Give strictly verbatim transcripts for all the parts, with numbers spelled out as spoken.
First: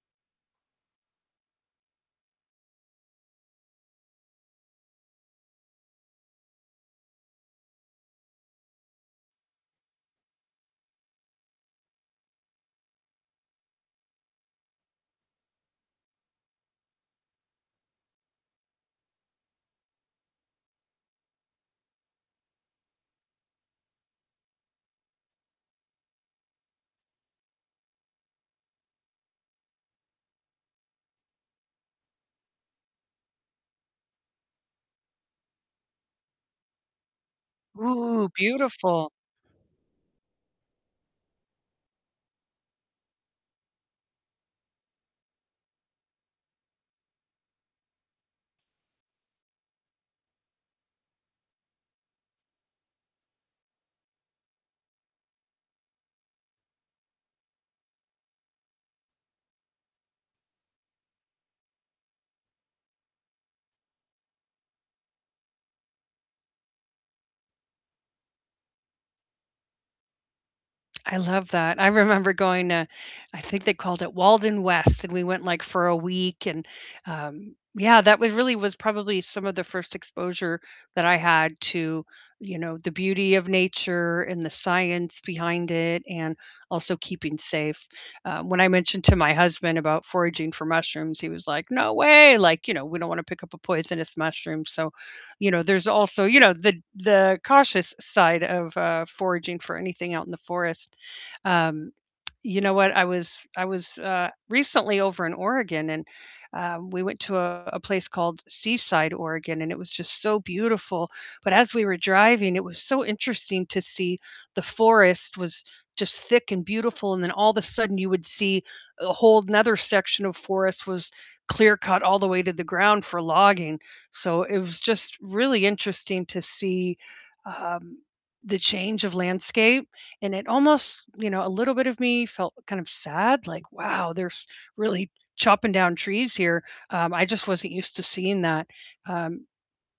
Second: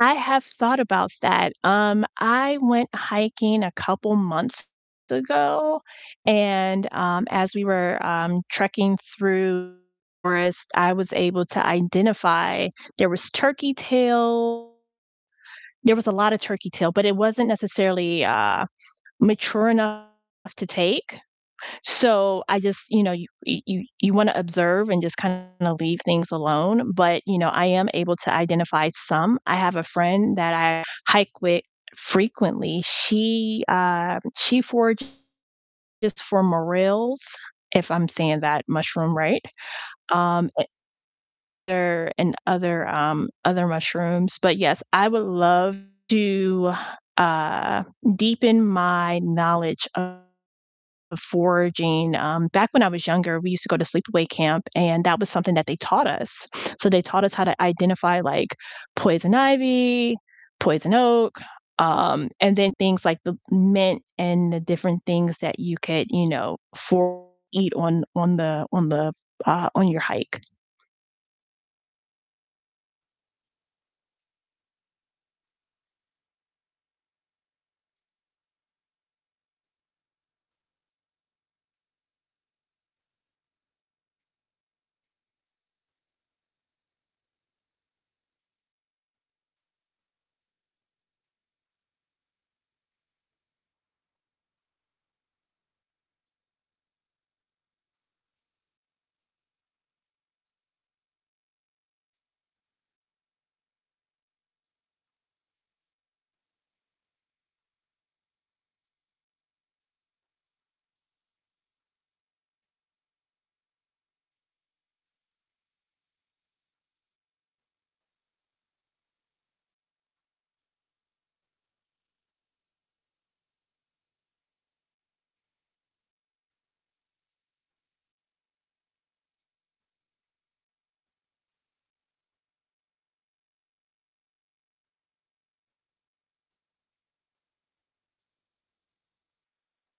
I have thought about that. Um, I went hiking a couple months ago and, um, as we were, um, trekking through the forest, I was able to identify there was turkey tail there was a lotta turkey tail, but it wasn't necessarily, uh, mature enough to take. So I just, you know, y y you wanna observe and just kinda leave things alone, but, you know, I am able to identify some. I have a friend that I hike with frequently, she, uh she forages for morelles, if I'm Ooh, saying that beautiful! mushroom right, um, and other and other, um, other mushrooms, but yes, I would love to, uh, deepen my knowledge of foraging. Um, back when I was younger, we used to go to sleepaway camp, and that was something that they taught us. So they taught us how to identify, like, poison ivy, poison oak, um, and then things like the mint and the different things that you could, you know, for eat on on the on the uh, on your hike. I love that. I remember going to, I think they called it Walden West, and we went, like, for a week and, um, yeah, that was really was probably some of the first exposure that I had to, you know, the beauty of nature and the science behind it and also keeping safe. Uh, when I mentioned to my husband about foraging for mushrooms, he was like, "No way!" Like, you know, we don't wanna pick up a poisonous mushroom. So, you know, there's also, you know, the the cautious side of, uh, foraging for anything out in the forest. Um, you know what? I was I was, uh, recently over in Oregon and, um, we went to a a place called Seaside, Oregon, and it was just so beautiful, but as we were driving, it was so interesting to see the forest was just thick and beautiful, and then all of the sudden you would see a whole 'nother section of forest was clear-cut all the way to the ground for logging, so, it was just really interesting to see, um, the change of landscape, and it almost you know, a little bit of me felt kind of sad, like, "Wow, they're s really chopping down trees here," um, I just wasn't used to seeing that. Um,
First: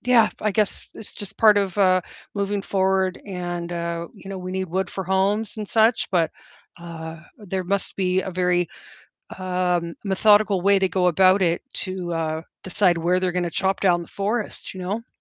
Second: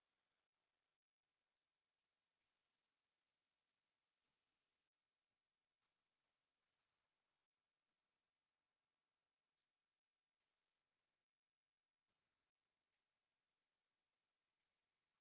yeah, I guess it's just part of, uh, moving forward and, uh, you know, we need wood for homes and such, but, uh, there must be a very, um, methodical way to go about it to, uh, decide where they're gonna chop down the forest, you know?